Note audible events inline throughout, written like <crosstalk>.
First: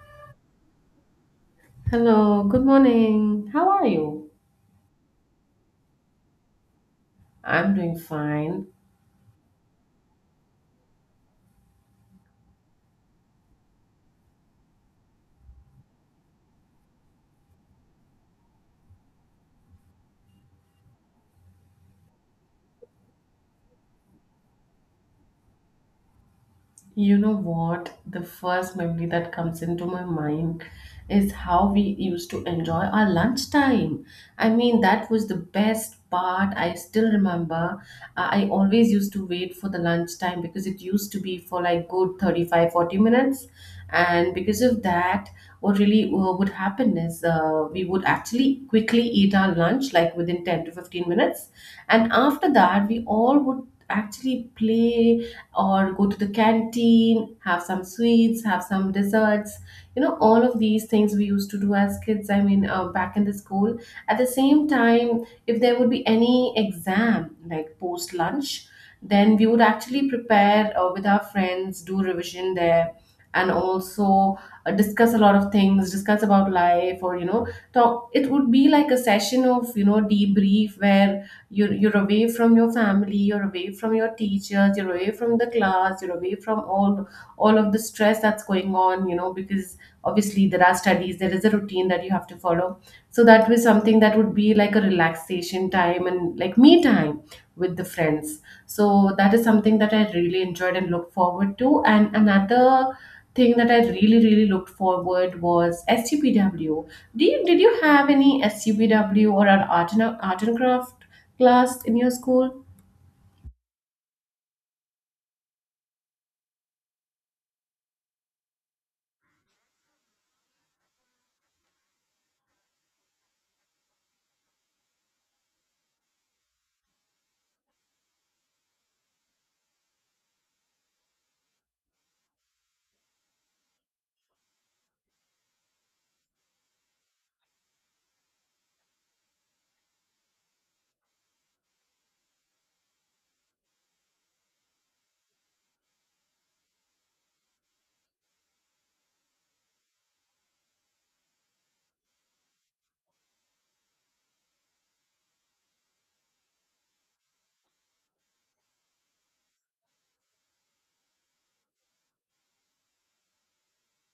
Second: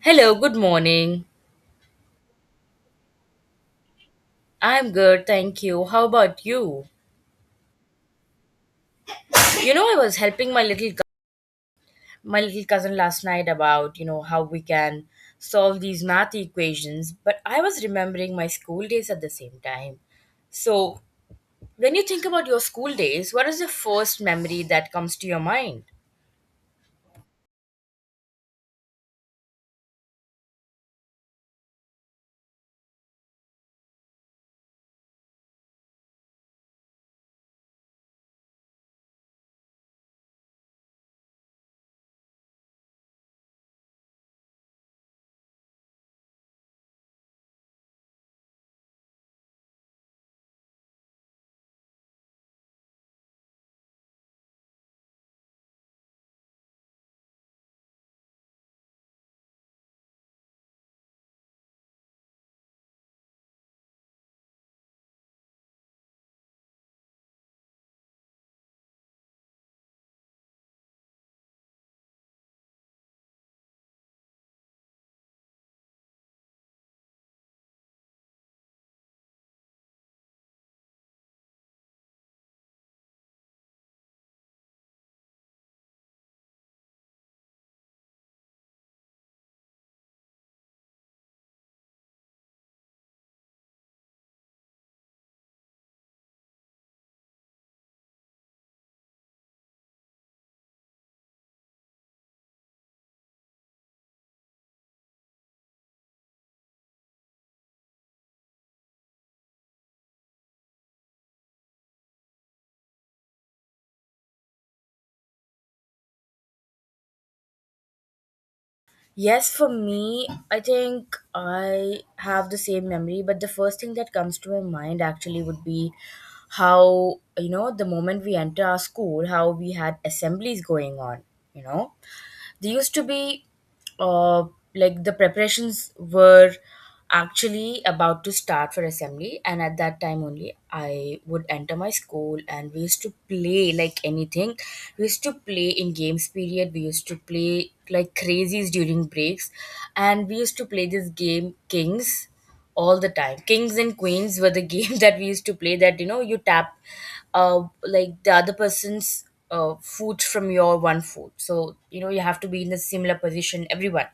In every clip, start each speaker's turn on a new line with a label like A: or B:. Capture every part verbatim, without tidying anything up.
A: Hello, good morning.
B: Hello, good morning. How are you?
A: I'm good, thank you. How about you?
B: I'm doing fine.
A: You know, I was helping my little cou- my little cousin last night about, you know, how we can solve these math equations, but I was remembering my school days at the same time. So, when you think about your school days, what is the first memory that comes to your mind?
B: You know what? The first memory that comes into my mind is how we used to enjoy our lunchtime. I mean, that was the best part. I still remember. I I always used to wait for the lunchtime because it used to be for like good thirty-five, forty minutes. And because of that, what really uh, would happen is uh, we would actually quickly eat our lunch, like within ten to fifteen minutes. And after that, we all would actually play or go to the canteen, have some sweets, have some desserts. You know, all of these things we used to do as kids, I mean, uh, back in the school. At the same time, if there would be any exam, like post lunch, then we would actually prepare uh, with our friends, do revision there, and also uh, discuss a lot of things, discuss about life, or, you know, talk. It would be like a session of, you know, debrief where you're, you're away from your family, you're away from your teachers, you're away from the class, you're away from all all of the stress that's going on, you know, because obviously there are studies, there is a routine that you have to follow, so that was something that would be like a relaxation time and like me time with the friends. So that is something that I really enjoyed and look forward to. And another thing that I really, really looked forward was S C P W. Do you, did you have any S C P W or an art and, art and craft class in your school?
A: Yes, for me, I think I have the same memory, but the first thing that comes to my mind actually would be how, you know, the moment we enter our school, how we had assemblies going on, you know? They used to be uh, like the preparations were actually about to start for assembly, and at that time only I would enter my school and we used to play like anything. We used to play in games period, we used to play like crazies during breaks, and we used to play this game Kings all the time. Kings and Queens were the <laughs> game that we used to play. That, you know, you tap, uh, like the other person's uh foot from your one foot. So you know, you have to be in a similar position. Everyone.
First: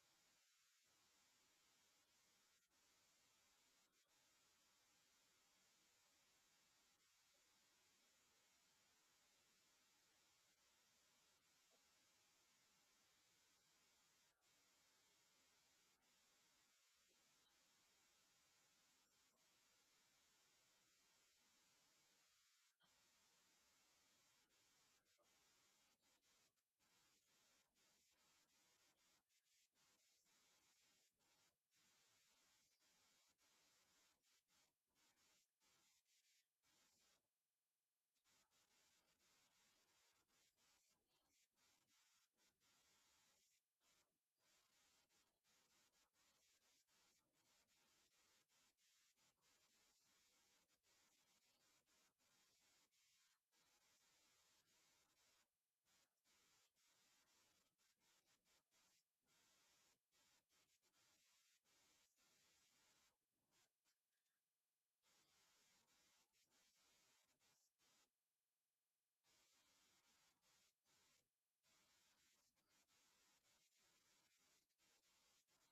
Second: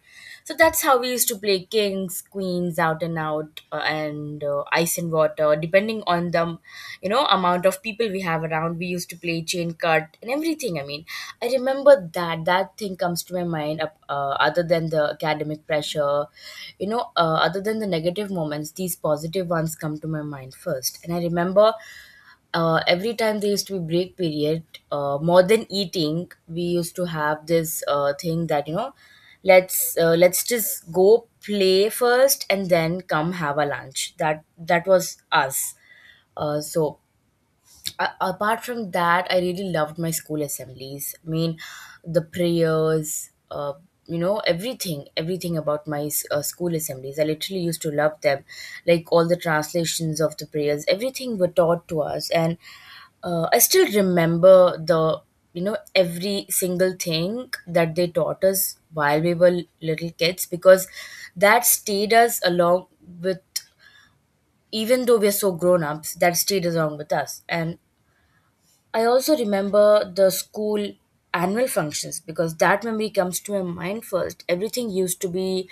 A: So that's how we used to play Kings, Queens, out and out, uh, and uh, ice and water what, uh, depending on the, you know, amount of people we have around, we used to play chain cut and everything. I mean, I remember that that thing comes to my mind, uh, uh, other than the academic pressure, you know, uh, other than the negative moments, these positive ones come to my mind first. And I remember uh, every time there used to be break period, uh, more than eating, we used to have this uh, thing that, you know, let's uh, let's just go play first and then come have a lunch. That that was us. Uh, so a- apart from that, I really loved my school assemblies. I mean, the prayers, uh, you know, everything, everything about my s- uh, school assemblies, I literally used to love them, like all the translations of the prayers, everything were taught to us. And uh, I still remember the, you know, every single thing that they taught us while we were little kids, because that stayed us along with, even though we're so grown ups, that stayed along with us. And I also remember the school annual functions, because that memory comes to my mind first. Everything used to be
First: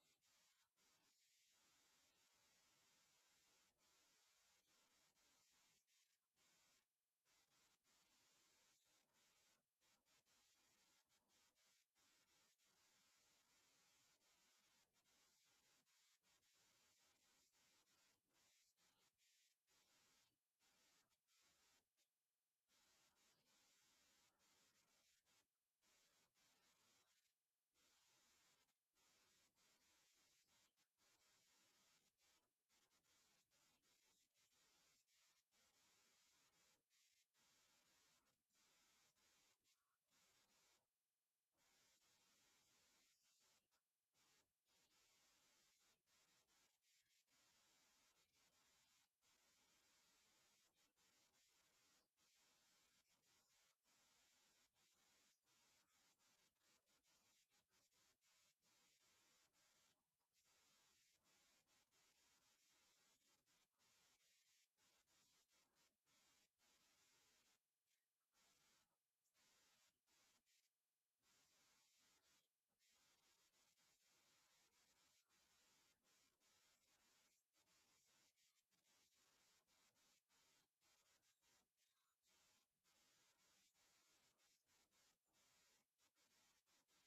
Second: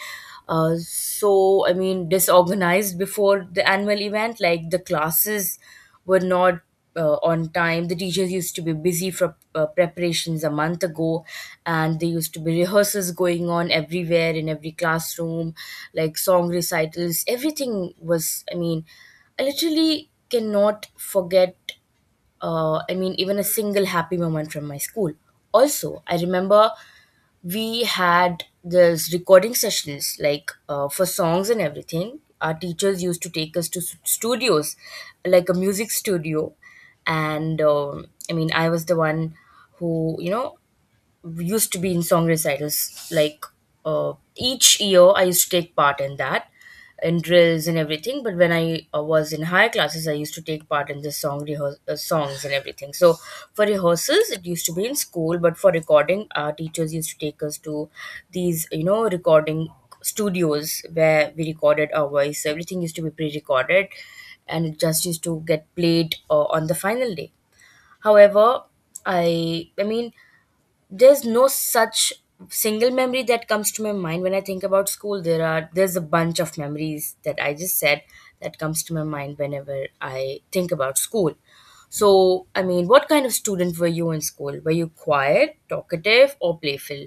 A: uh, so, I mean, disorganized before the annual event. Like the classes were not uh, on time. The teachers used to be busy for uh, preparations a month ago, and there used to be rehearsals going on everywhere in every classroom, like song recitals. Everything was, I mean, I literally cannot forget, uh, I mean, even a single happy moment from my school. Also, I remember we had this recording sessions, like uh, for songs and everything. Our teachers used to take us to s- studios, like a music studio. And um, I mean, I was the one who, you know, used to be in song recitals. Like uh, each year, I used to take part in that, in drills and everything. But when I uh, was in higher classes, I used to take part in the song rehears uh, songs and everything. So for rehearsals, it used to be in school, but for recording, our teachers used to take us to these, you know, recording studios where we recorded our voice. So everything used to be pre-recorded, and it just used to get played uh, on the final day. However, I I mean there's no such single memory that comes to my mind when I think about school. There are, there's a bunch of memories that I just said that comes to my mind whenever I think about school. So, I mean, what kind of student were you in school? Were you quiet, talkative, or playful?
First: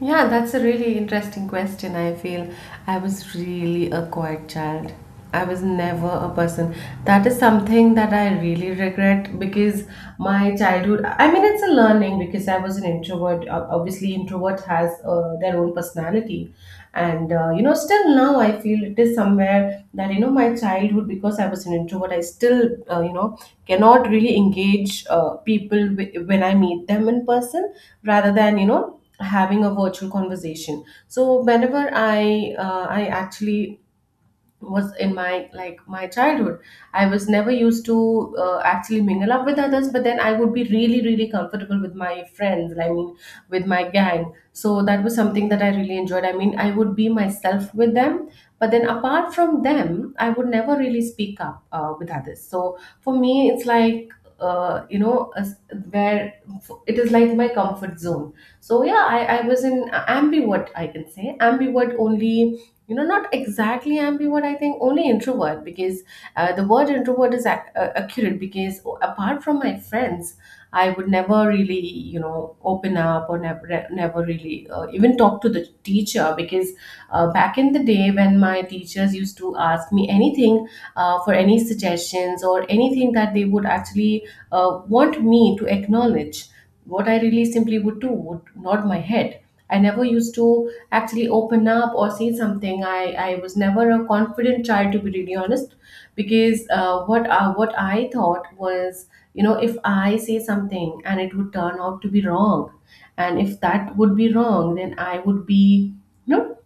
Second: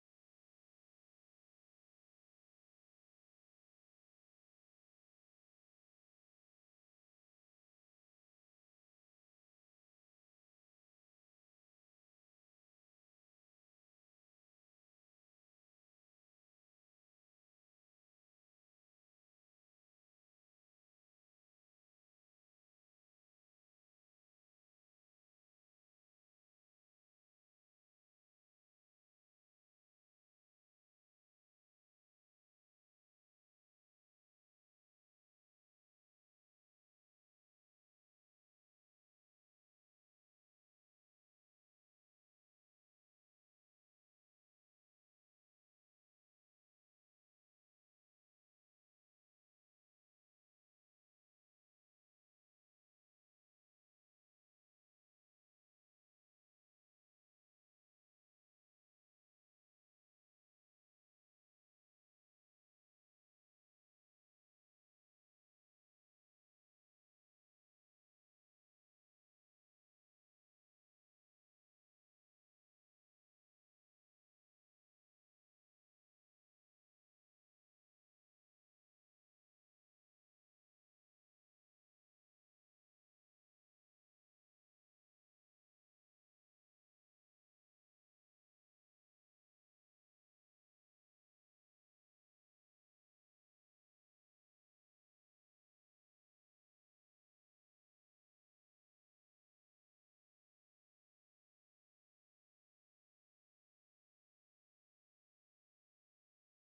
B: Yeah, that's a really interesting question. I feel I was really a quiet child. I was never a person. That is something that I really regret because my childhood, I mean, it's a learning because I was an introvert. Ob- Obviously, introvert has uh, their own personality. And, uh, you know, still now I feel it is somewhere that, you know, my childhood, because I was an introvert, I still, uh, you know, cannot really engage uh, people wi- when I meet them in person rather than, you know, having a virtual conversation. So whenever I uh, i actually was in my like my childhood, I was never used to uh, actually mingle up with others, but then I would be really, really comfortable with my friends, I mean, with my gang. So that was something that I really enjoyed. I mean, I would be myself with them, but then apart from them I would never really speak up uh, with others. So for me it's like uh, you know, as- where it is like my comfort zone. So yeah, i, I was in ambivert. I can say ambivert only, you know, not exactly ambivert. I think only introvert because uh, the word introvert is ac- uh, accurate because apart from my friends, I would never really, you know, open up or never never really uh, even talk to the teacher because uh, back in the day, when my teachers used to ask me anything uh, for any suggestions or anything that they would actually uh, want me to acknowledge, what I really simply would do would nod my head. I never used to actually open up or say something. I, I was never a confident child, to be really honest, because uh, what uh, what I thought was, you know, if I say something and it would turn out to be wrong, and if that would be wrong, then I would be, you know,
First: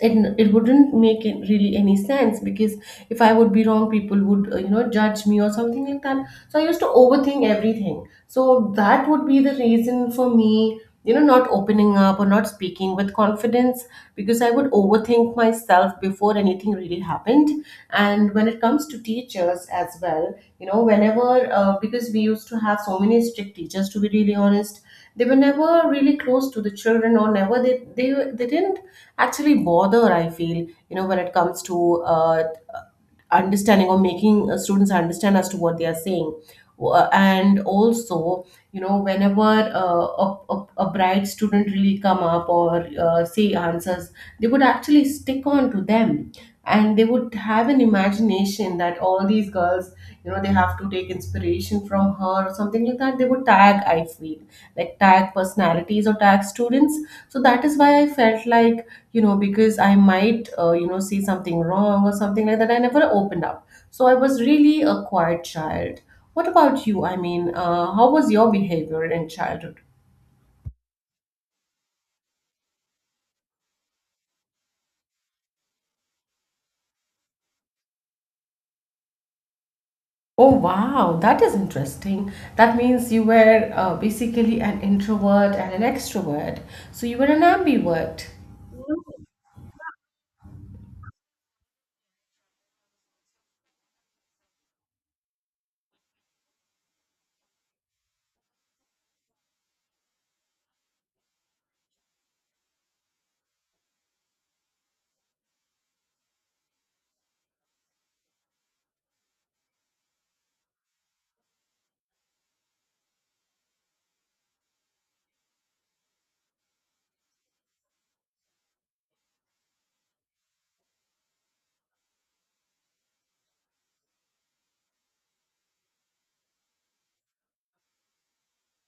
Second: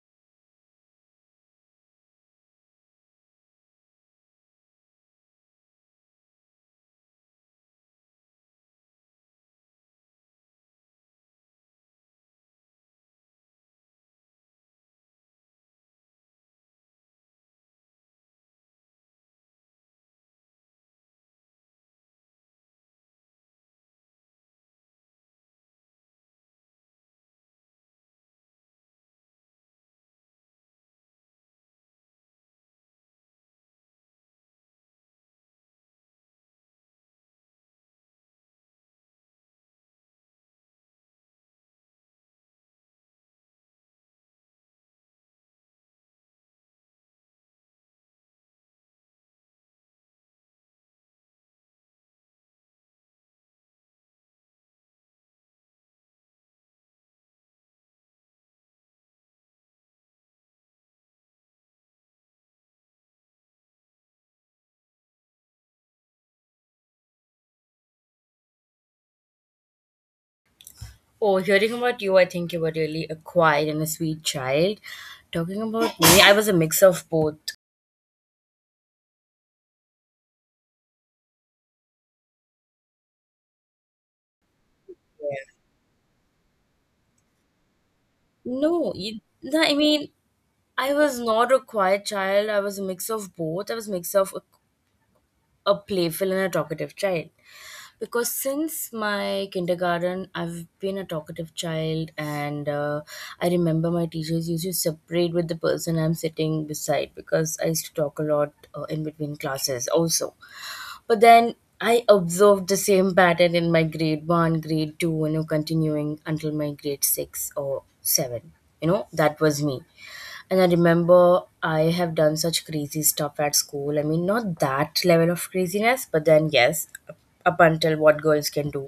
B: it it wouldn't make it really any sense because if I would be wrong, people would uh, you know, judge me or something like that. So I used to overthink everything. So that would be the reason for me, you know, not opening up or not speaking with confidence because I would overthink myself before before anything really happened. And when it comes to teachers as well, you know, whenever, uh, because we used to have so many strict teachers, to be really honest, they were never really close to the children, or never they they, they didn't actually bother, I feel, you know, when it comes to uh, understanding or making uh, students understand as to what they are saying. Uh, and also, you know, whenever uh, a, a, a bright student really come up or uh, say answers, they would actually stick on to them, and they would have an imagination that all these girls, you know, they have to take inspiration from her or something like that. They would tag, I feel, like tag personalities or tag students. So that is why I felt like, you know, because I might uh, you know, see something wrong or something like that, I never opened up. So I was really a quiet child. What about you? I mean, uh, how was your behavior in childhood?
A: Oh, hearing about you, I think you were really a quiet and a sweet child. Talking about me, I was a mix of both.
B: Oh wow, that is interesting. That means you were uh, basically an introvert and an extrovert. So you were an ambivert.
A: No, you, no, I mean, I was not a quiet child. I was a mix of both. I was a mix of a playful and a talkative child, because since my kindergarten, I've been a talkative child. And uh, I remember my teachers used to separate with the person I'm sitting beside because I used to talk a lot, uh, in between classes also. But then I observed the same pattern in my grade one, grade two, you know, continuing until my grade six or seven. You know, that was me. And I remember I have done such crazy stuff at school. I mean, not that level of craziness, but then yes, up up until what girls can do,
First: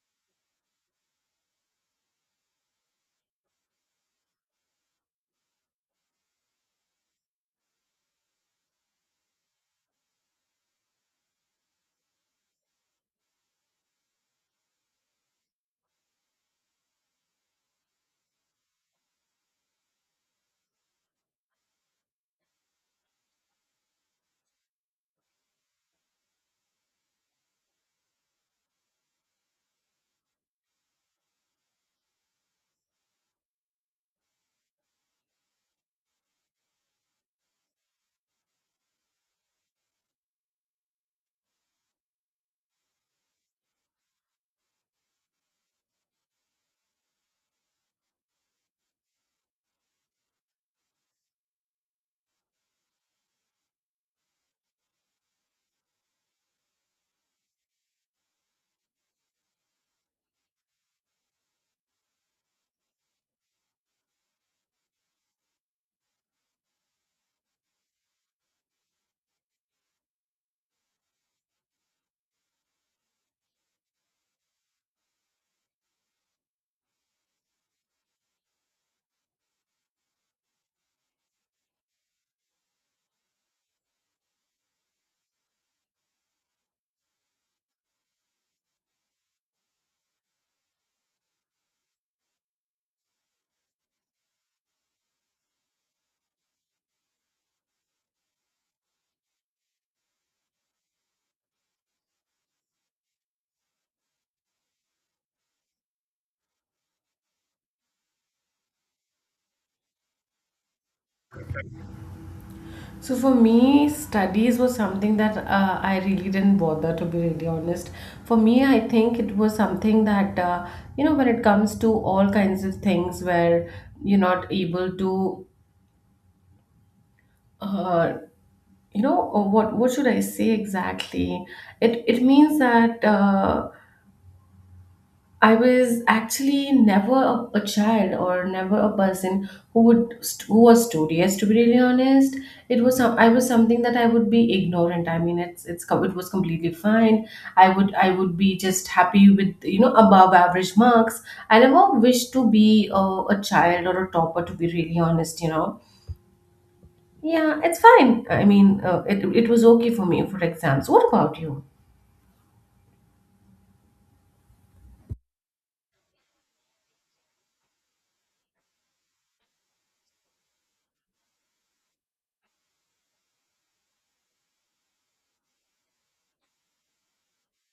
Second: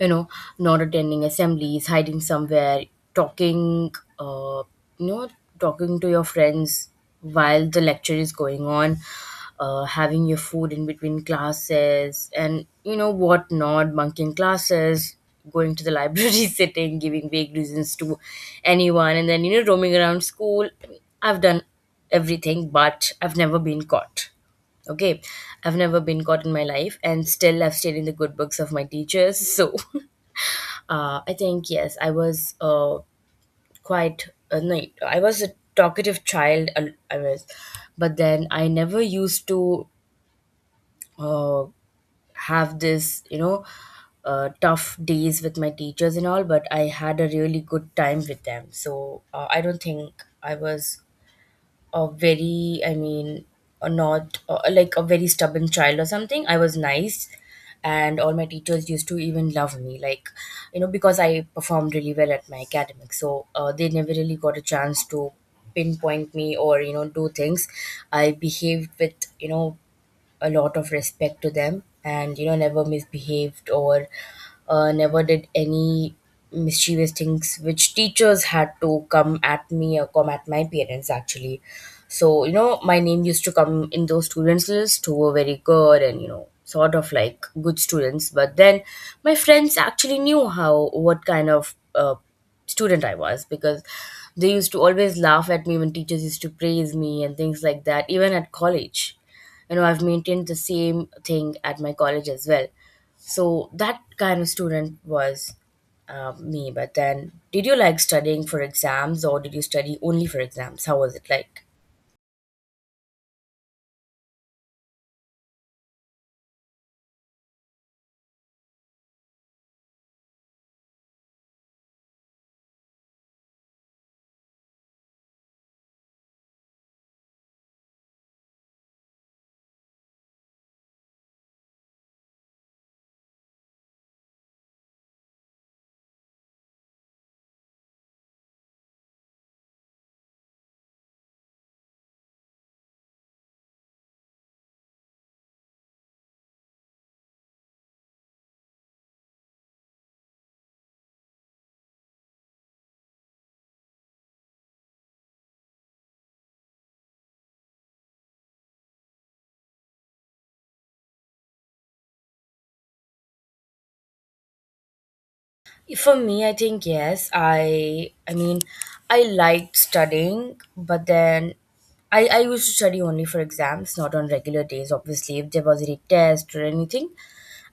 A: you know, not attending assemblies, hiding somewhere, talking, uh, you know, talking to your friends while the lecture is going on, uh, having your food in between classes, and you know what not, bunking classes, going to the library, <laughs> sitting, giving vague reasons to anyone, and then, you know, roaming around school. I've done everything, but I've never been caught. Okay, I've never been caught in my life, and still I've stayed in the good books of my teachers. So <laughs> Uh, I think yes, I was uh, quite uh, no, I was a talkative child. Uh, I was, but then I never used to uh, have this, you know, uh, tough days with my teachers and all. But I had a really good time with them. So uh, I don't think I was a very, I mean, a not uh, like a very stubborn child or something. I was nice, and all my teachers used to even love me, like, you know, because I performed really well at my academics. So uh, they never really got a chance to pinpoint me or, you know, do things. I behaved with, you know, a lot of respect to them, and, you know, never misbehaved or uh, never did any mischievous things which teachers had to come at me or come at my parents actually. So, you know, my name used to come in those students list who were very good and, you know, sort of like good students. But then my friends actually knew how what kind of uh, student I was, because they used to always laugh at me when teachers used to praise me and things like that. Even at college, you know, I've maintained the same thing at my college as well. So that kind of student was uh, me. But then, did you like studying for exams, or did you study only for exams? How was it like?
B: So for me, studies was something that uh, I really didn't bother, to be really honest. For me, I think it was something that, uh, you know, when it comes to all kinds of things where you're not able to, uh, you know, uh, what what should I say exactly? It it means that. Uh, I was actually never a, a child or never a person who would st- who was studious. To be really honest, it was some, I was something that I would be ignorant. I mean, it's it's com- it was completely fine. I would I would be just happy with, you know, above average marks. I never wished to be a, a child or a topper. To be really honest, you know, yeah, it's fine. I mean, uh, it it was okay for me for exams. What about you?
A: For me, I think yes, i i mean I liked studying, but then I, I used to study only for exams, not on regular days. Obviously, if there was any test or anything,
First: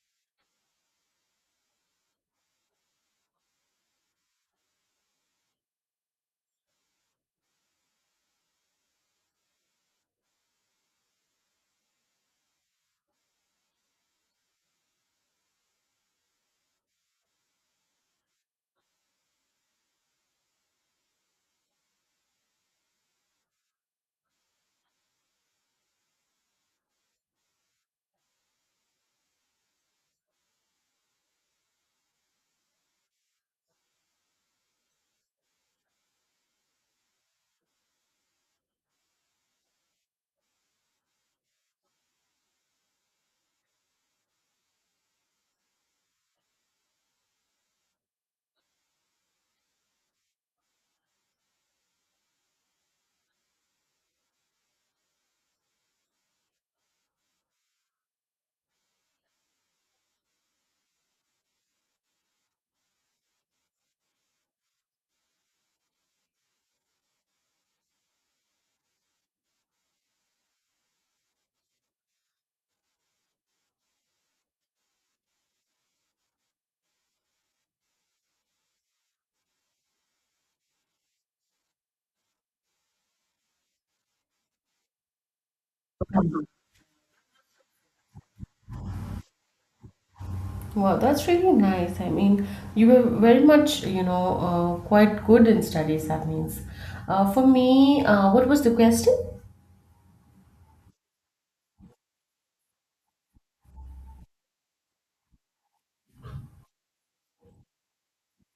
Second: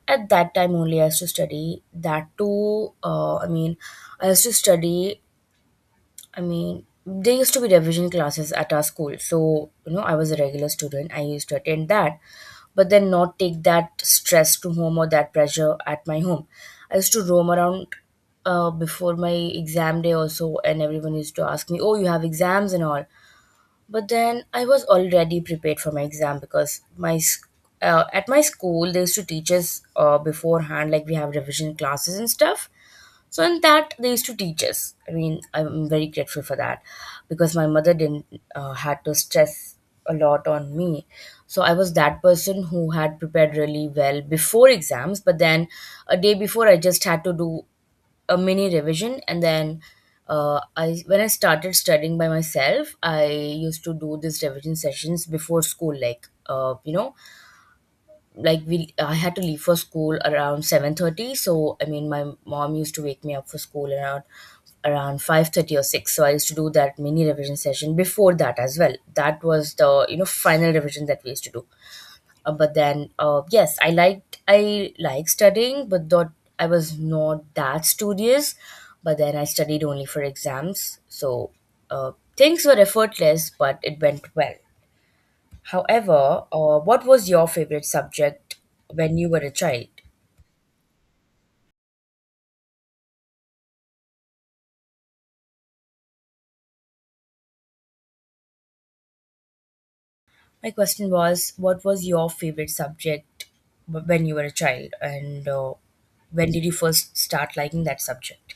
A: at that time only I used to study, that too. Uh, I mean, I used to study I mean, there used to be revision classes at our school. So, you know, I was a regular student. I used to attend that, but then not take that stress to home or that pressure at my home. I used to roam around uh, before my exam day also, and everyone used to ask me, "Oh, you have exams and all." But then I was already prepared for my exam, because my sc- uh, at my school they used to teach us uh, beforehand. Like we have revision classes and stuff, so in that they used to teach us. I mean, I'm very grateful for that, because my mother didn't uh, had to stress a lot on me. So I was that person who had prepared really well before exams, but then a day before I just had to do a mini revision. And then, uh, I when I started studying by myself, I used to do these revision sessions before school. Like, uh, you know, like we I had to leave for school around seven thirty. So I mean, my mom used to wake me up for school around around five thirty or six. So I used to do that mini revision session before that as well. That was the, you know, final revision that we used to do. Uh, but then, uh, yes, I liked I like studying, but thought I was not that studious. But then I studied only for exams. So uh, things were effortless, but it went well. However, uh, what was your favorite subject when you were a child?
B: Wow, that's really nice. I mean, you were very much, you know, uh, quite good in studies, that means. Uh, for me, uh, what was the question?
A: My question was, what was your favorite subject w- when you were a child, and uh, when did you first start liking that subject?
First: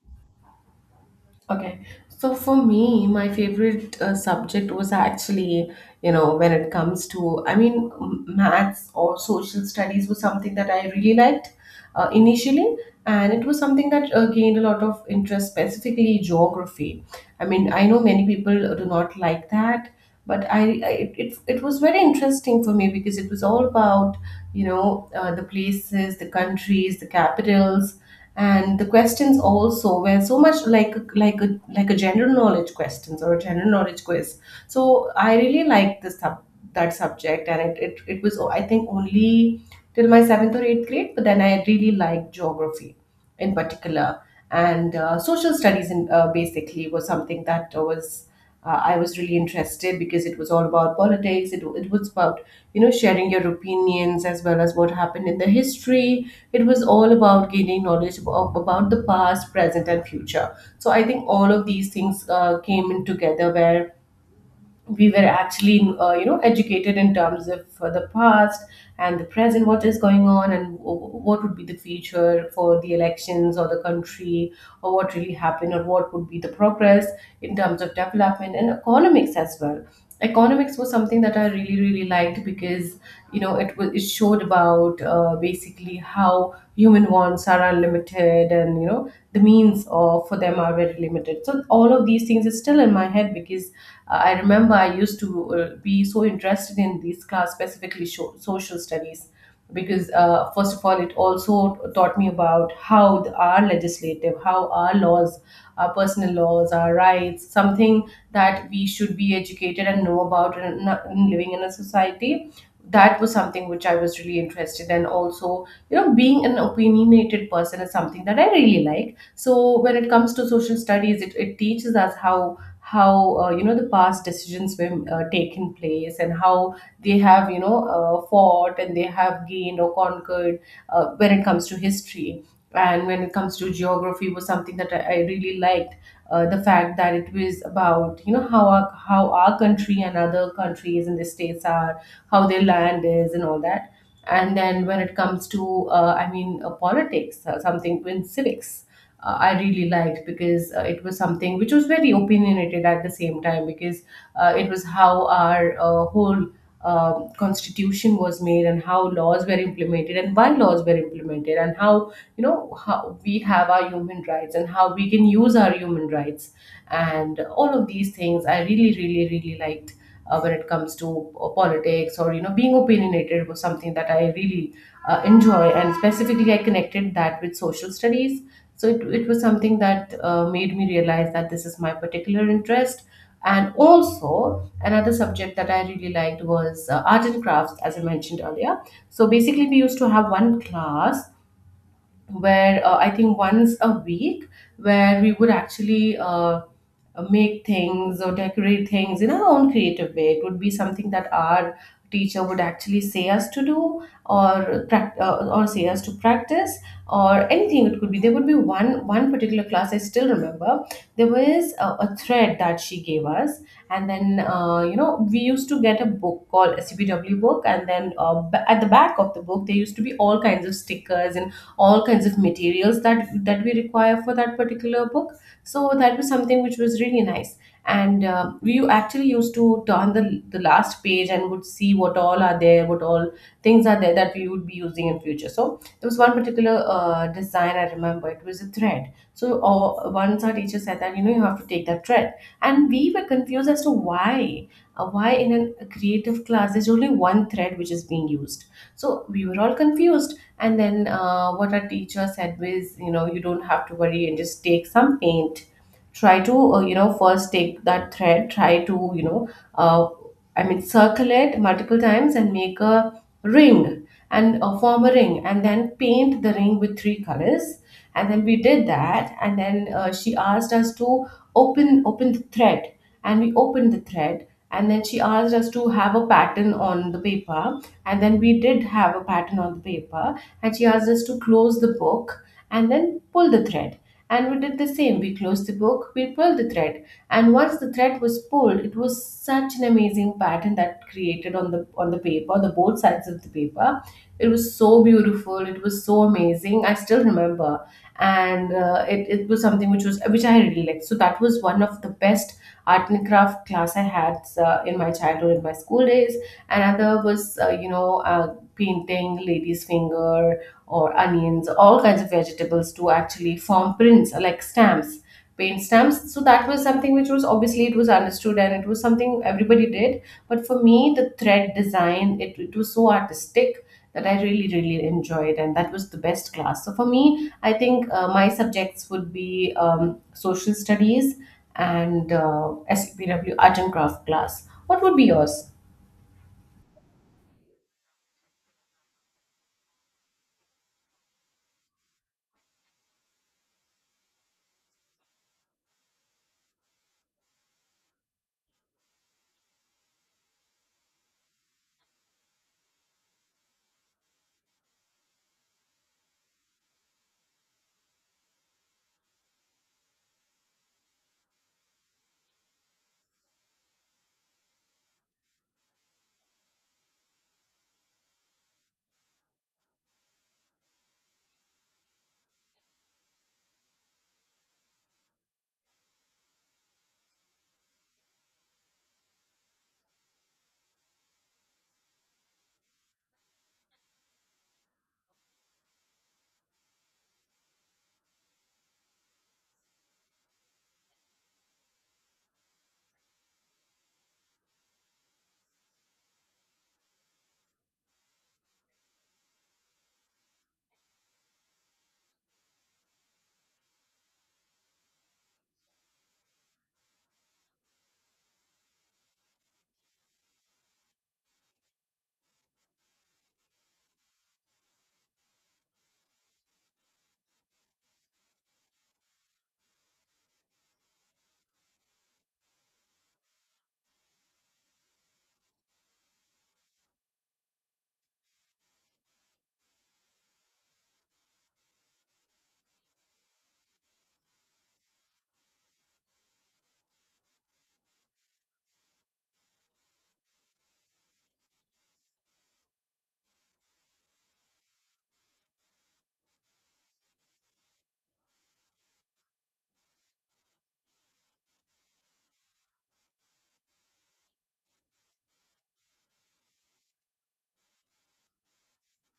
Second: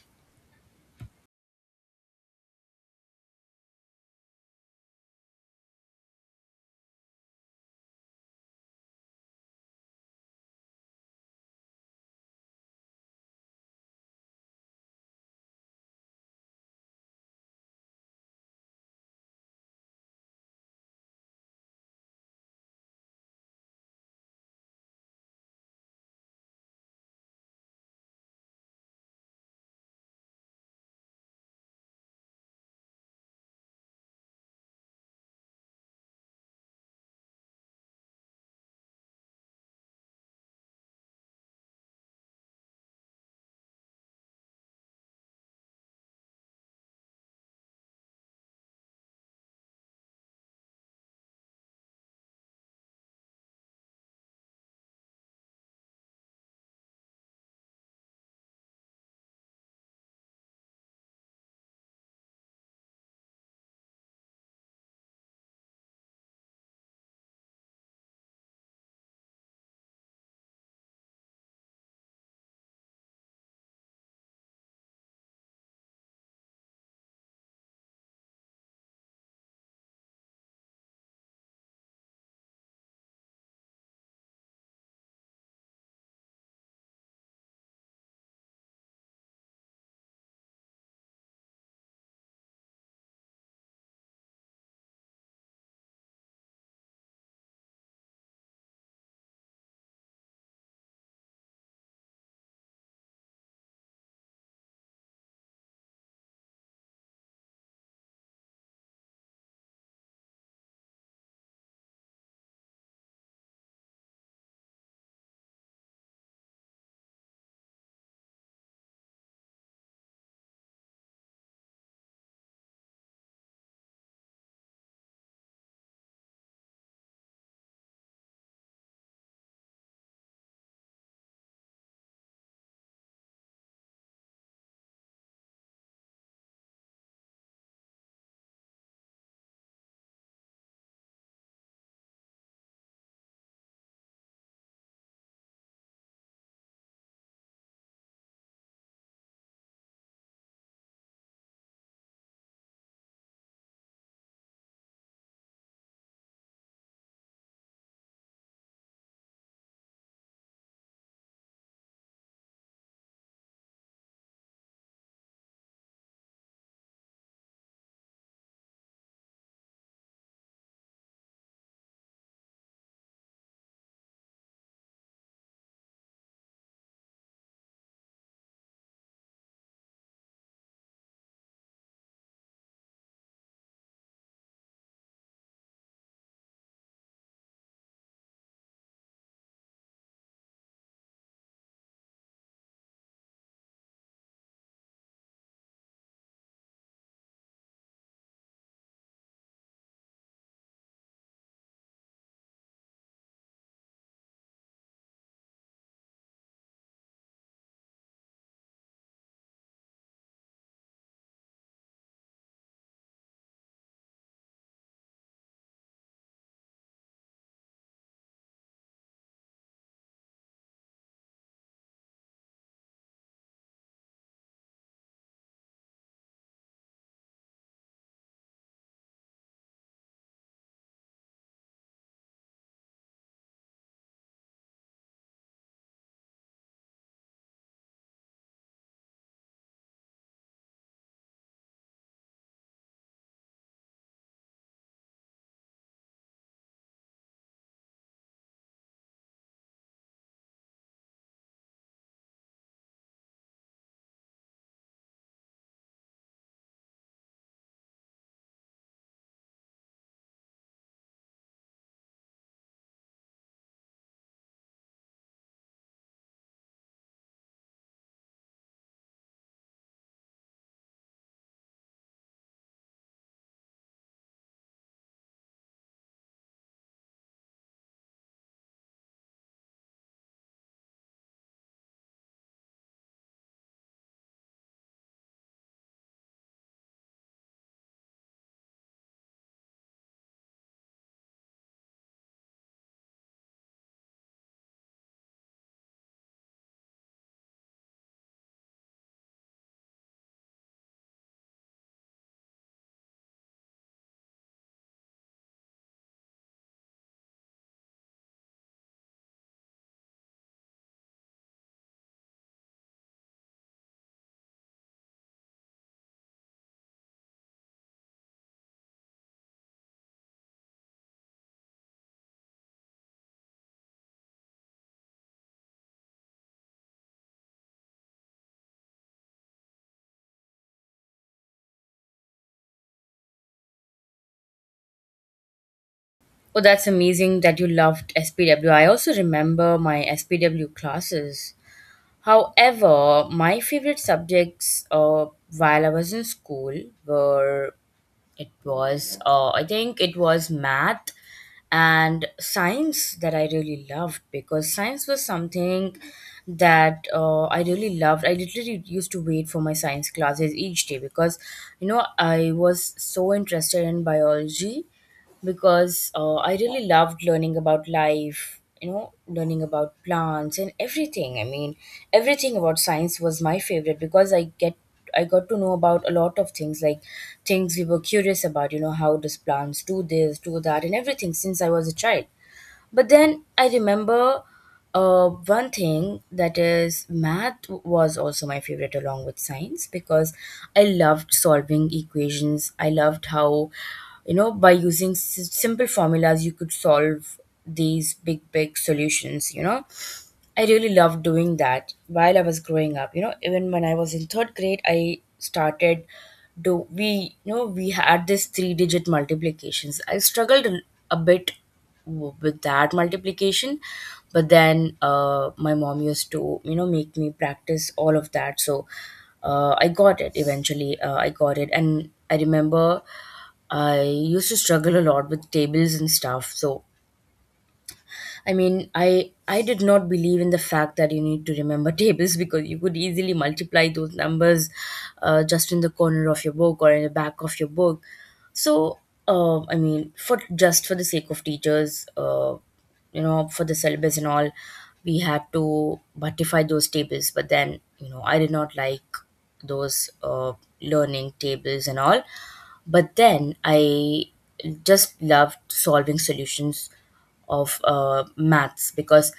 B: Okay, so for me, my favorite uh, subject was actually, you know, when it comes to, I mean, m- maths or social studies was something that I really liked uh, initially, and it was something that uh, gained a lot of interest, specifically geography. I mean, I know many people do not like that, but I, I it, it, it was very interesting for me because it was all about, you know, uh, the places, the countries, the capitals, and the questions also were so much like like a like a general knowledge questions or a general knowledge quiz. So I really liked this sub, that subject, and it, it it was, I think, only till my seventh or eighth grade, but then I really liked geography in particular. And uh, social studies in, uh, basically, was something that was uh, I was really interested because it was all about politics. It, it was about, you know, sharing your opinions as well as what happened in the history. It was all about gaining knowledge of, about the past, present, and future. So I think all of these things uh, came in together, where we were actually, uh, you know, educated in terms of uh, the past and the present, what is going on, and w- what would be the future for the elections or the country, or what really happened, or what would be the progress in terms of development and economics as well. Economics was something that I really, really liked because, you know, it was it showed about, uh, basically, how human wants are unlimited and, you know, the means of for them are very limited. So all of these things is still in my head because, uh, I remember I used to uh, be so interested in these class, specifically sho social studies, because uh, first of all, it also taught me about how the, our legislative, how our laws, our personal laws, our rights, something that we should be educated and know about in, in living in a society. That was something which I was really interested in. Also, you know, being an opinionated person is something that I really like. So when it comes to social studies, it, it teaches us how how uh, you know the past decisions were uh, taken place and how they have you know uh, fought and they have gained or conquered, uh, when it comes to history. And when it comes to geography, was something that i, I really liked, uh, the fact that it was about you know how our, how our country and other countries and the states are, how their land is and all that. And then when it comes to uh, i mean uh, politics, uh, something in civics, uh, I really liked because uh, it was something which was very opinionated at the same time because uh, it was how our uh, whole um constitution was made and how laws were implemented and why laws were implemented and how you know how we have our human rights and how we can use our human rights. And all of these things I really really really liked. Uh, when it comes to uh, politics or you know being opinionated was something that I really uh, enjoy, and specifically I connected that with social studies. So it, it was something that uh, made me realize that this is my particular interest. And also, another subject that I really liked was uh, art and crafts, as I mentioned earlier. So basically, we used to have one class where uh, I think once a week, where we would actually uh, make things or decorate things in our own creative way. It would be something that our teacher would actually say us to do, or prac- uh, or say us to practice, or anything. It could be there would be one one particular class I still remember. There was a, a thread that she gave us, and then uh, you know we used to get a book called S C B W book, and then uh, ba- at the back of the book there used to be all kinds of stickers and all kinds of materials that that we require for that particular book. So that was something which was really nice. And uh, we actually used to turn the, the last page and would see what all are there, what all things are there that we would be using in future. So there was one particular uh, design I remember, it was a thread. So uh, once our teacher said that you know you have to take that thread, and we were confused as to why, uh, why in a creative class there's only one thread which is being used. So we were all confused. And then uh, what our teacher said was, you know, you don't have to worry and just take some paint. Try to, uh, you know, first take that thread, try to, you know, uh, I mean, circulate multiple times and make a ring and uh, form a ring and then paint the ring with three colors. And then we did that. And then uh, she asked us to open open the thread, and we opened the thread. And then she asked us to have a pattern on the paper, and then we did have a pattern on the paper. And she asked us to close the book and then pull the thread. And we did the same. We closed the book, we pulled the thread, and once the thread was pulled it was such an amazing pattern that created on the on the paper, the both sides of the paper. It was so beautiful, it was so amazing, I still remember. And uh, it, it was something which was which I really liked. So that was one of the best art and craft class I had, uh, in my childhood, in my school days. Another was uh, you know uh, painting lady's finger or onions, all kinds of vegetables to actually form prints, uh, like stamps, paint stamps. So that was something which was obviously it was understood and it was something everybody did. But for me, the thread design, it, it was so artistic that I really, really enjoyed, and that was the best class. So for me, I think uh, my subjects would be um, social studies and uh, S P W art and craft class. What would be yours?
A: Oh, that's amazing that you loved S P W. I also remember my S P W classes. However, my favorite subjects uh, while I was in school were it was, uh, I think it was math and science that I really loved because science was something that uh, I really loved. I literally used to wait for my science classes each day because, you know, I was so interested in biology because uh, I really loved learning about life, you know, learning about plants and everything. I mean, everything about science was my favorite because I get I got to know about a lot of things, like things we were curious about, you know, how does plants do this, do that, and everything since I was a child. But then I remember uh, one thing that is math was also my favorite along with science because I loved solving equations. I loved how, you know, by using s- simple formulas, you could solve these big, big solutions, you know. I really loved doing that while I was growing up. You know, even when I was in third grade, I started do we you know we had this three digit multiplications. I struggled a a bit w- with that multiplication but then uh, my mom used to you know make me practice all of that so uh, I got it eventually, uh, I got it. And I remember I used to struggle a lot with tables and stuff. So I mean, I I did not believe in the fact that you need to remember <laughs> tables because you could easily multiply those numbers uh, just in the corner of your book or in the back of your book. So, uh, I mean, for just for the sake of teachers, uh, you know, for the syllabus and all, we had to buttify those tables. But then, you know, I did not like those uh, learning tables and all. But then I just loved solving solutions of uh, maths because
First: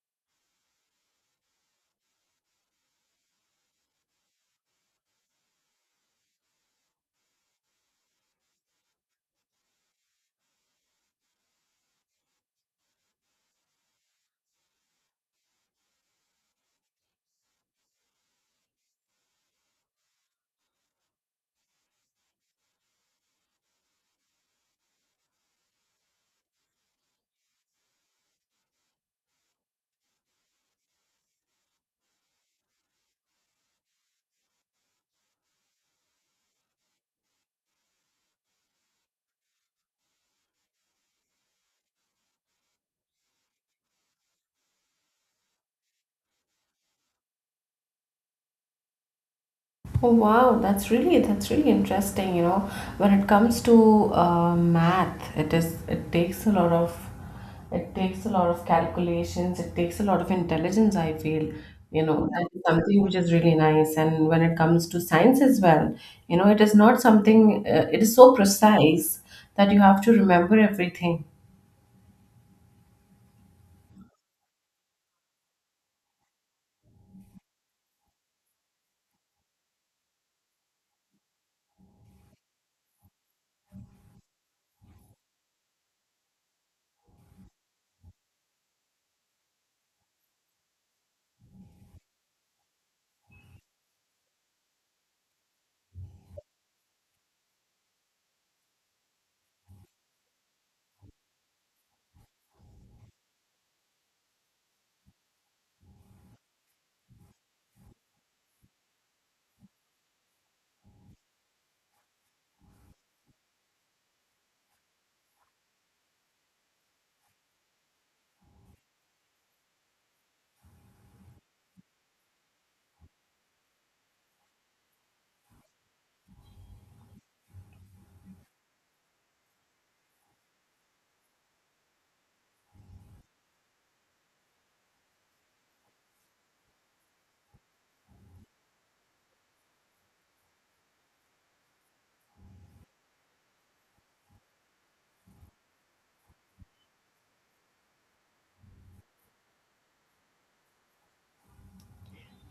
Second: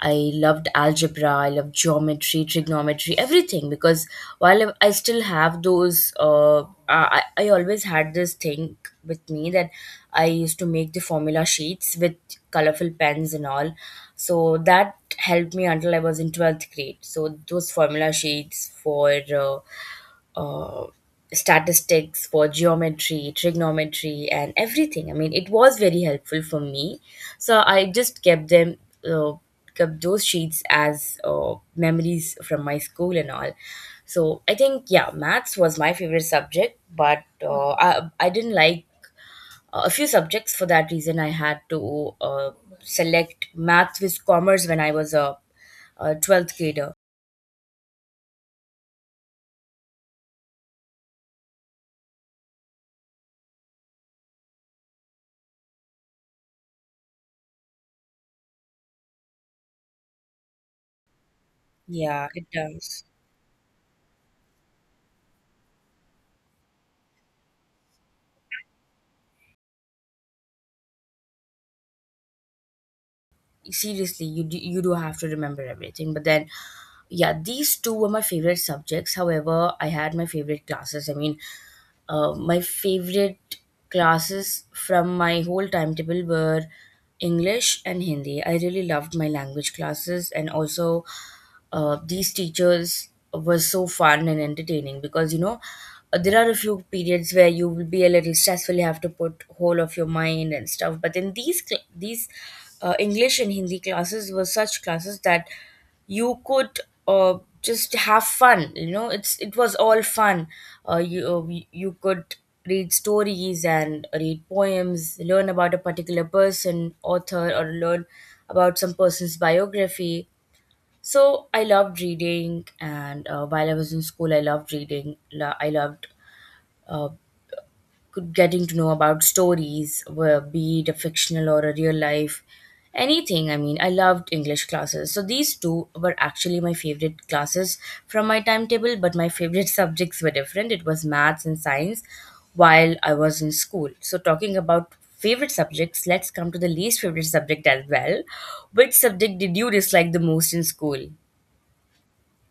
A: I loved algebra, I loved geometry, trigonometry, everything. Because while I I still have those, uh, I, I I always had this thing with me that I used to make the formula sheets with colorful pens and all. So that helped me until I was in twelfth grade. So those formula sheets for uh, uh, statistics for geometry, trigonometry, and everything. I mean, it was very helpful for me. So I just kept them, uh, kept those sheets as uh, memories from my school and all. So I think, yeah, maths was my favorite subject, but uh, I, I didn't like a few subjects. For that reason, I had to uh, select maths with commerce when I was a, a twelfth grader.
B: Oh wow, that's really, that's really interesting. You know, when it comes to uh, math, it is, it takes a lot of, it takes a lot of calculations. It takes a lot of intelligence. I feel, you
A: Yeah,
B: know,
A: it
B: that is something
A: does.
B: which is really nice. And when it comes to science as well, you know, it is not something. Uh, it is so precise that you have to remember everything.
A: Seriously you do, you do have to remember everything but then yeah, these two were my favorite subjects. However, I had my favorite classes. I mean, uh, my favorite classes from my whole timetable were English and Hindi. I really loved my language classes. And also uh, these teachers were so fun and entertaining because you know uh, there are a few periods where you will be a little stressful, you have to put whole of your mind and stuff. But in these cl- these uh, English and Hindi classes were such classes that you could uh, just have fun. You know, it's it was all fun. Uh, you uh, y- you could read stories and read poems, learn about a particular person, author, or learn about some person's biography. So I loved reading, and uh, while I was in school, I loved reading. Lo- I loved uh, good- getting to know about stories, were- be it a fictional or a real life, anything. I mean, I loved English classes. So these two were actually my favorite classes from my timetable, but my favorite <laughs> subjects were different. It was maths and science while I was in school. So talking about favorite subjects, let's come to the least favorite subject as well. Which subject did you dislike the most in school?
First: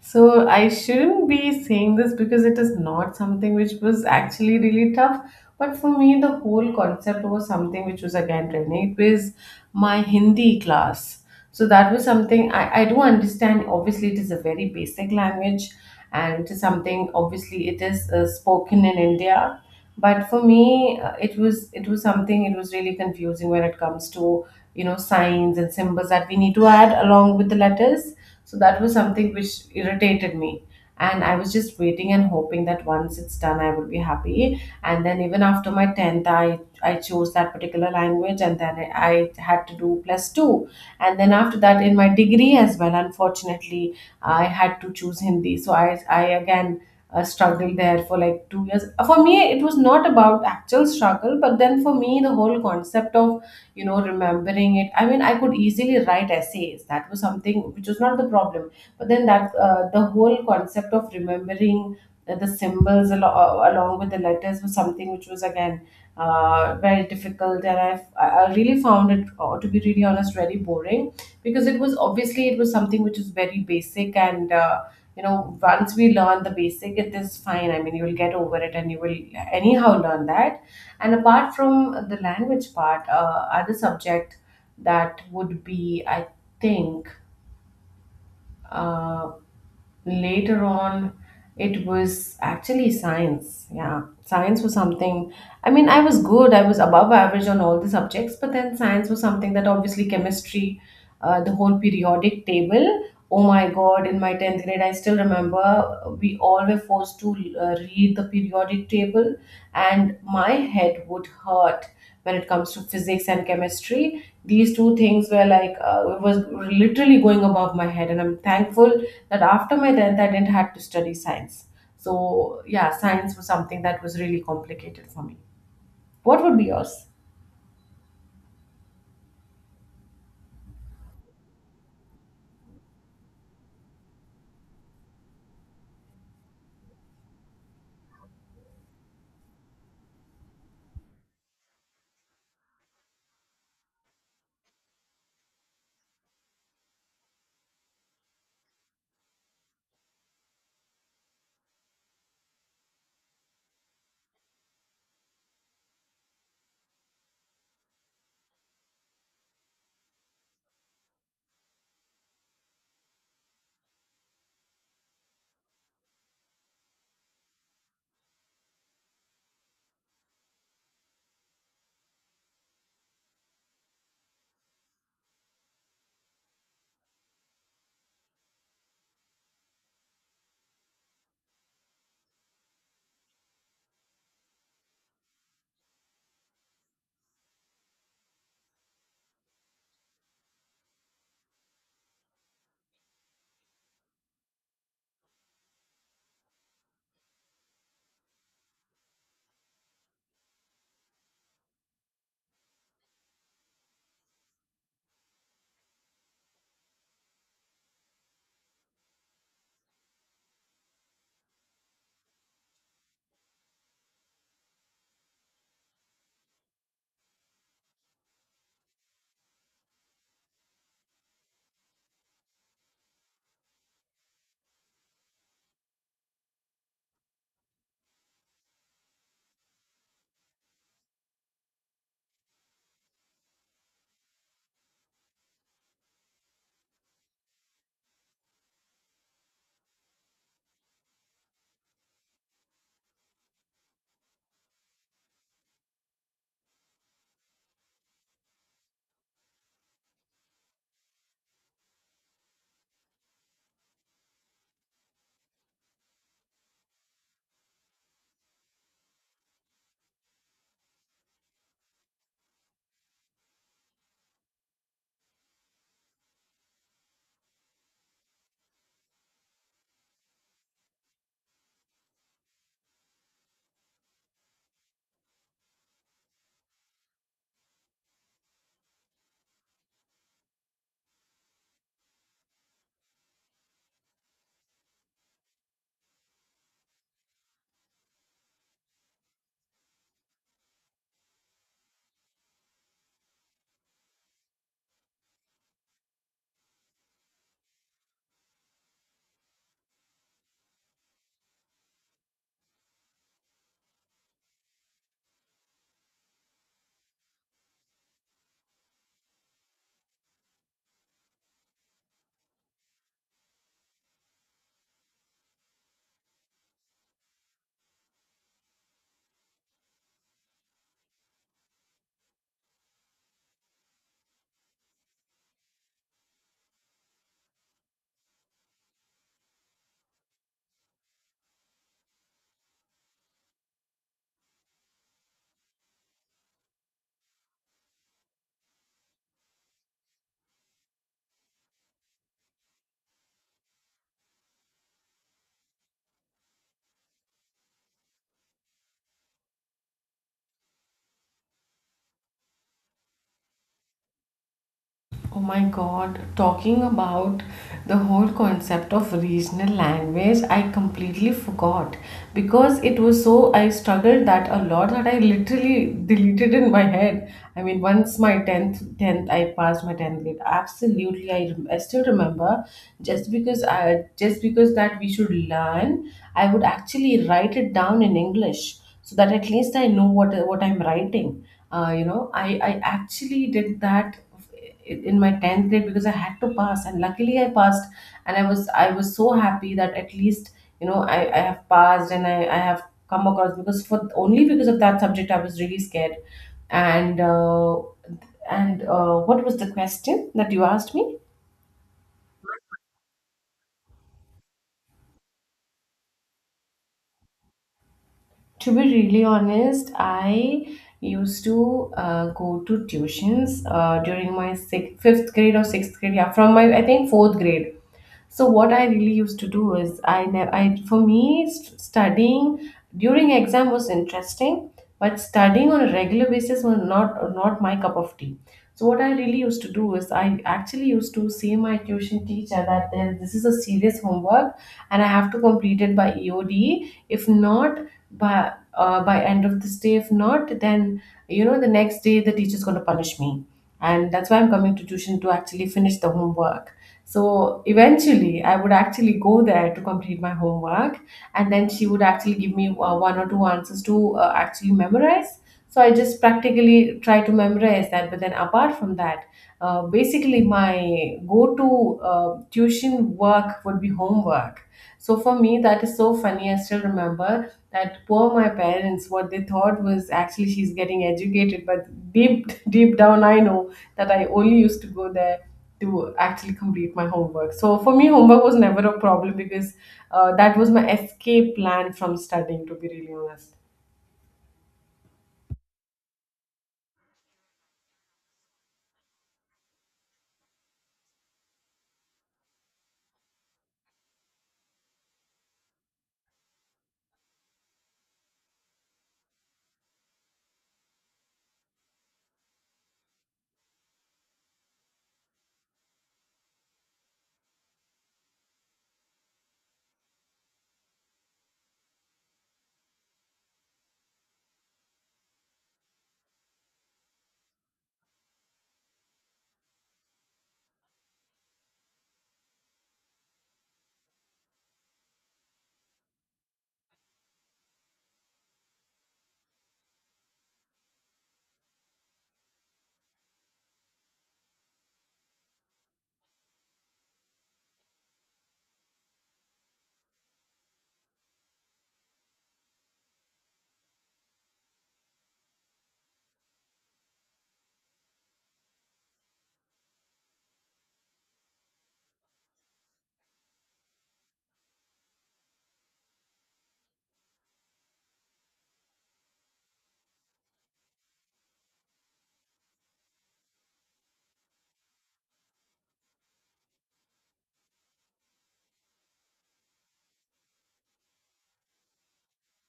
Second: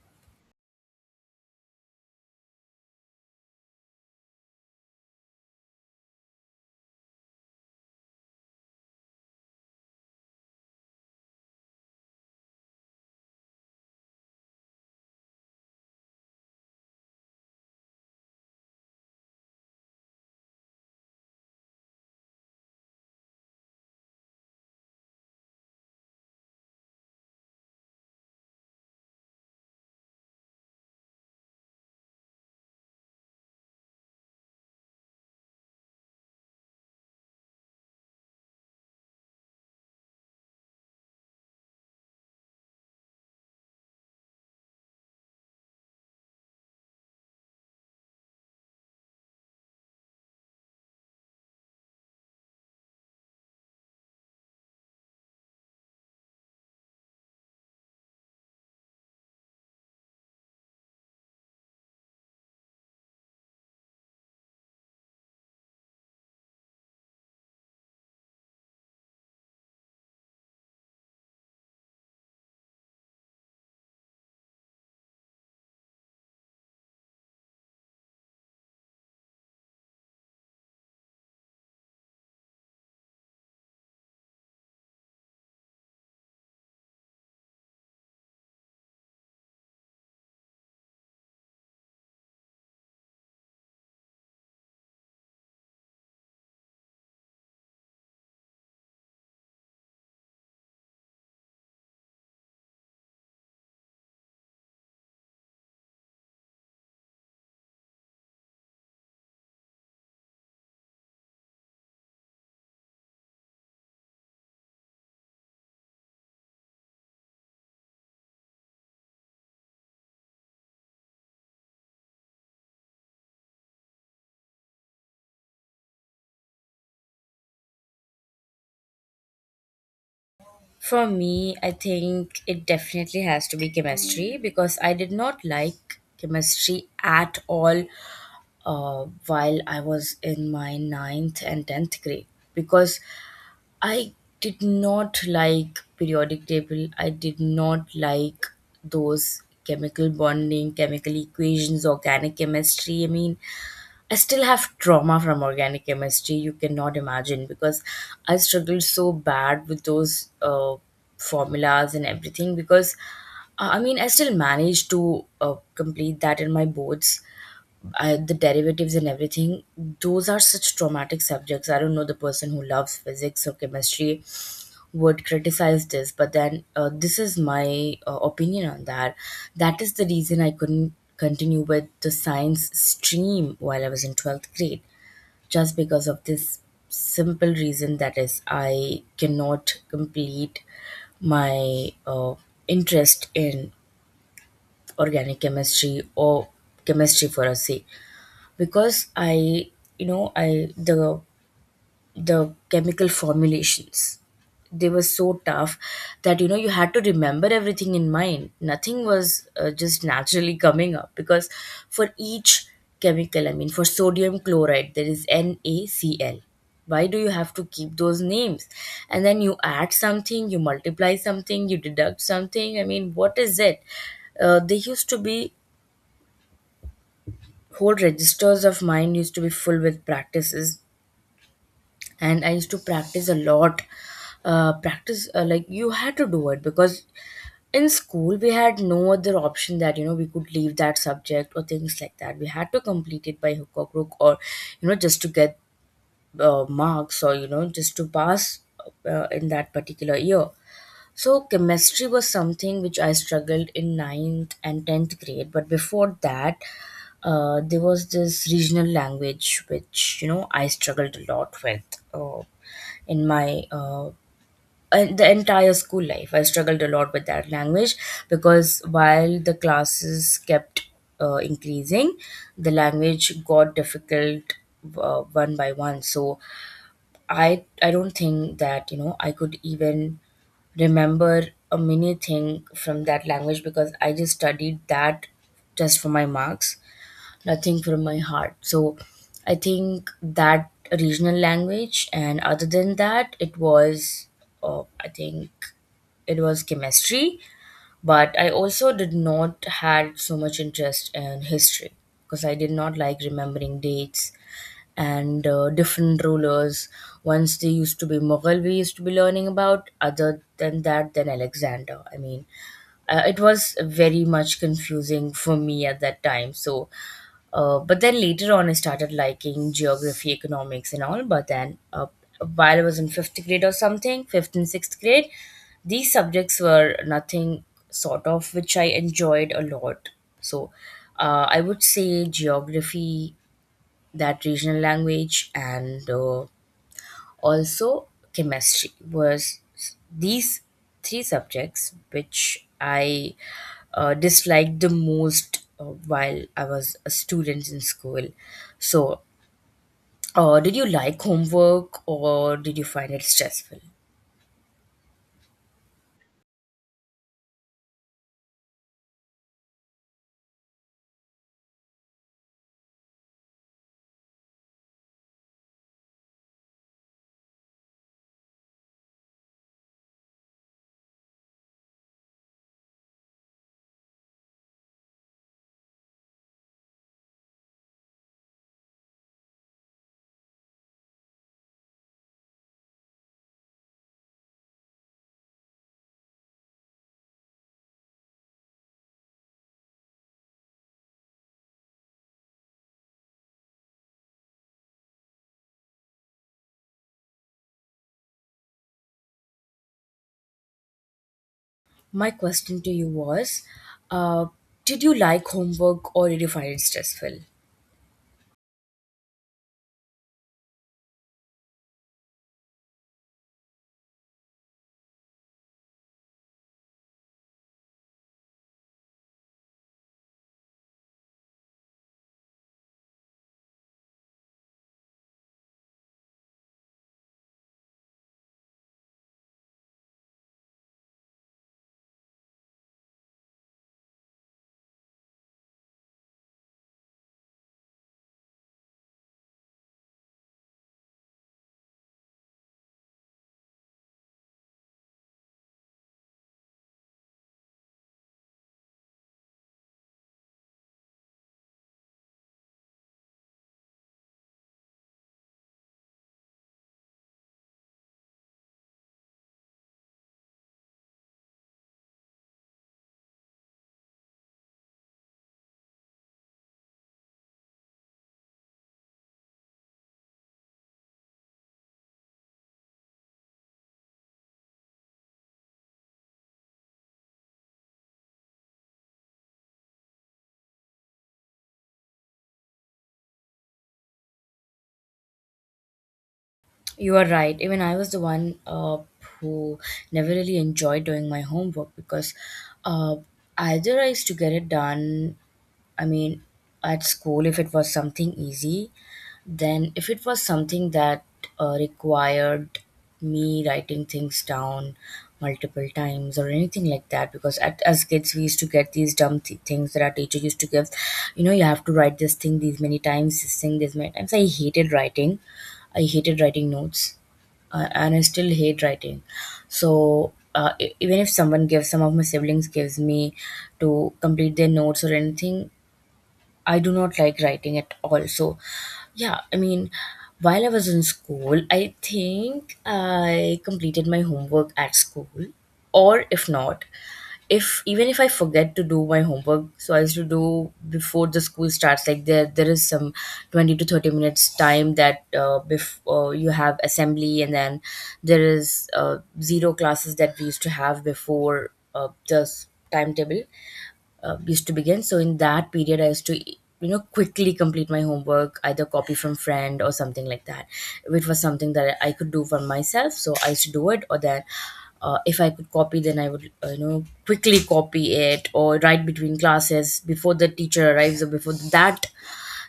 B: So I shouldn't be saying this because it is not something which was actually really tough. But for me, the whole concept was something which was again training. It was my Hindi class. So that was something I, I do understand. Obviously, it is a very basic language and it is something, obviously it is uh, spoken in India. But for me, uh, it was, it was something, it was really confusing when it comes to you know signs and symbols that we need to add along with the letters. So that was something which irritated me. And I was just waiting and hoping that once it's done, I would be happy. And then even after my tenth, I, I chose that particular language and then I, I had to do plus two. And then after that, in my degree as well, unfortunately, I had to choose Hindi. So I, I again uh, struggled there for like two years. For me, it was not about actual struggle, but then for me, the whole concept of you know remembering it, I mean I could easily write essays, that was something which was not the problem. But then that, uh, the whole concept of remembering the, the symbols alo- uh, along with the letters was something which was again uh, very difficult. And i i really found it, uh, to be really honest, very boring, because it was obviously it was something which was very basic. And uh, you know once we learn the basic it is fine, I mean you will get over it and you will anyhow learn that. And apart from the language part, uh, other subject that would be, I think, uh, later on, it was actually science. Yeah, science was something. I mean, I was good. I was above average on all the subjects, but then science was something that obviously chemistry, uh, the whole periodic table. Oh my God! In my tenth grade, I still remember we all were forced to uh, read the periodic table, and my head would hurt when it comes to physics and chemistry. These two things were like, uh, it was literally going above my head, and I'm thankful that after my tenth I didn't have to study science. So yeah, science was something that was really complicated for me. What would be yours?
A: For me, I think it definitely has to be chemistry because I did not like chemistry at all uh, while I was in my ninth and tenth grade because I did not like periodic table, I did not like those chemical bonding, chemical equations, organic chemistry. I mean, I still have trauma from organic chemistry. You cannot imagine because I struggled so bad with those uh, formulas and everything. Because uh, I mean, I still managed to uh, complete that in my boards. I, the derivatives and everything, those are such traumatic subjects. I don't know, the person who loves physics or chemistry would criticize this, but then uh, this is my uh, opinion on that. That is the reason I couldn't continue with the science stream while I was in twelfth grade, just because of this simple reason, that is I cannot complete my uh, interest in organic chemistry, or chemistry for a sake. Because I, you know, I the the chemical formulations, they were so tough that you know you had to remember everything in mind. Nothing was uh, just naturally coming up because for each chemical, I mean for sodium chloride there is NaCl. Why do you have to keep those names? And then you add something, you multiply something, you deduct something. I mean, what is it? uh, they used to be whole registers of mine used to be full with practices, and I used to practice a lot. uh, practice, uh, like you had to do it because in school we had no other option, that you know we could leave that subject or things like that. We had to complete it by hook or crook, or you know just to get uh, marks, or you know just to pass uh, in that particular year. So chemistry was something which I struggled in ninth and tenth grade. But before that, uh, there was this regional language which you know I struggled a lot with uh, in my uh, and the entire school life. I struggled a lot with that language because while the classes kept uh, increasing, the language got difficult uh, one by one. So I I don't think that you know I could even remember a mini thing from that language, because I just studied that just for my marks, nothing from my heart. So I think that regional language, and other than that, it was uh, I think it was chemistry. But I also did not had so much interest in history because I did not like remembering dates and uh, different rulers. Once they used to be Mughal, we used to be learning about. Other than that, then Alexander. I mean, uh, it was very much confusing for me at that time. So, uh, but then later on, I started liking geography, economics, and all. But then, uh, while I was in fifth grade or something, fifth and sixth grade, these subjects were nothing sort of which I enjoyed a lot. So, uh, I would say geography, that regional language, and uh, also chemistry was, these three subjects which I uh, disliked the most uh, while I was a student in school. So uh, did you like homework or did you find it stressful?
B: Oh my god, talking about the whole concept of regional language, I completely forgot, because it was so, I struggled that a lot that I literally deleted in my head. I mean, once my tenth tenth I passed my tenth grade, absolutely I, rem- I still remember, just because, I just because that we should learn, I would actually write it down in English so that at least I know what what I'm writing. Uh, you know, I I actually did that in my tenth grade because I had to pass, and luckily I passed, and i was I was so happy that at least you know i, I have passed and I, I have come across because for only because of that subject I was really scared. and uh, and uh, what was the question that you asked me?
A: My question to you was, uh, did you like homework or did you find it stressful?
B: To be really honest, I used to uh, go to tuitions uh, during my sixth, fifth grade or sixth grade. Yeah, from my I think fourth grade. So what I really used to do is I ne- I for me st- studying during exam was interesting, but studying on a regular basis was not not my cup of tea. So what I really used to do is I actually used to say my tuition teacher that there- this is a serious homework and I have to complete it by E O D. If not, by uh, by end of this day, if not then you know the next day the teacher's going to punish me, and that's why I'm coming to tuition to actually finish the homework. So eventually I would actually go there to complete my homework, and then she would actually give me uh, one or two answers to uh, actually memorize. So I just practically try to memorize that. But then apart from that, uh, basically, my go-to uh, tuition work would be homework. So for me, that is so funny. I still remember that poor my parents, what they thought was actually she's getting educated, but deep <laughs> deep down, I know that I only used to go there to actually complete my homework. So for me, homework was never a problem because uh, that was my escape plan from studying. To be really honest.
A: You are right. Even I was the one uh, who never really enjoyed doing my homework because uh, either I used to get it done, I mean, at school if it was something easy. Then, if it was something that uh, required me writing things down multiple times or anything like that, because at, as kids we used to get these dumb th- things that our teacher used to give, you know, you have to write this thing these many times, this thing these many times. I hated writing. I hated writing notes, uh, and I still hate writing. So uh, e- even if someone gives, some of my siblings gives me to complete their notes or anything, I do not like writing at all. So, yeah, I mean, while I was in school, I think I completed my homework at school. Or if not, if even if I forget to do my homework, so I used to do before the school starts. Like there, there is some twenty to thirty minutes time that uh, before you have assembly, and then there is uh, zero classes that we used to have before uh, the s- timetable uh, used to begin. So in that period, I used to you know quickly complete my homework, either copy from friend or something like that, which was something that I could do for myself. So I used to do it, or then. Uh, if I could copy, then I would, uh, you know, quickly copy it or write between classes before the teacher arrives, or before that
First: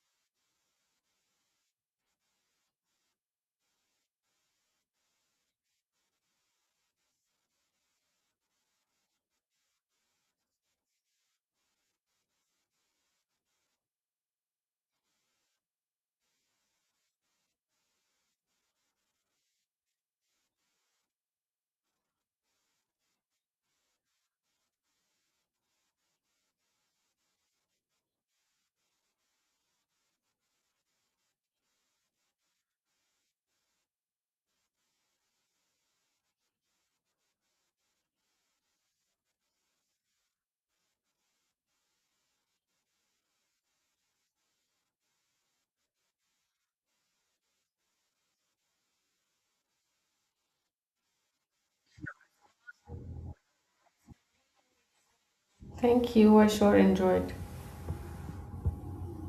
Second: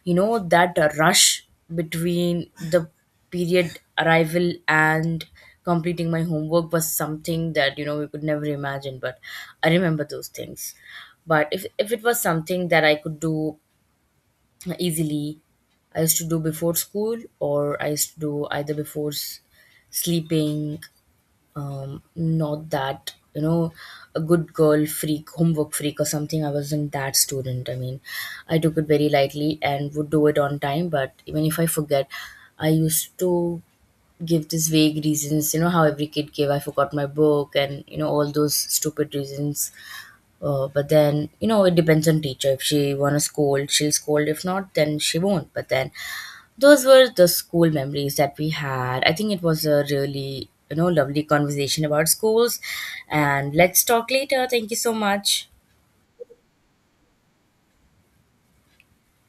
A: you know that rush between the period arrival and completing my homework was something that you know we could never imagine. But I remember those things. But if, if it was something that I could do easily, I used to do before school, or I used to do either before s- sleeping. Um, not that you know a good girl freak, homework freak or something. I wasn't that student. I mean, I took it very lightly and would do it on time. But even if I forget, I used to give these vague reasons, you know how every kid gave, I forgot my book and you know all those stupid reasons. uh, but then you know it depends on teacher, if she wanna scold she'll scold, if not then she won't. But then those were the school memories that we had. I think it was a really, you know, lovely conversation about schools. And let's talk later. Thank you so much.
B: Thank you. I sure enjoyed.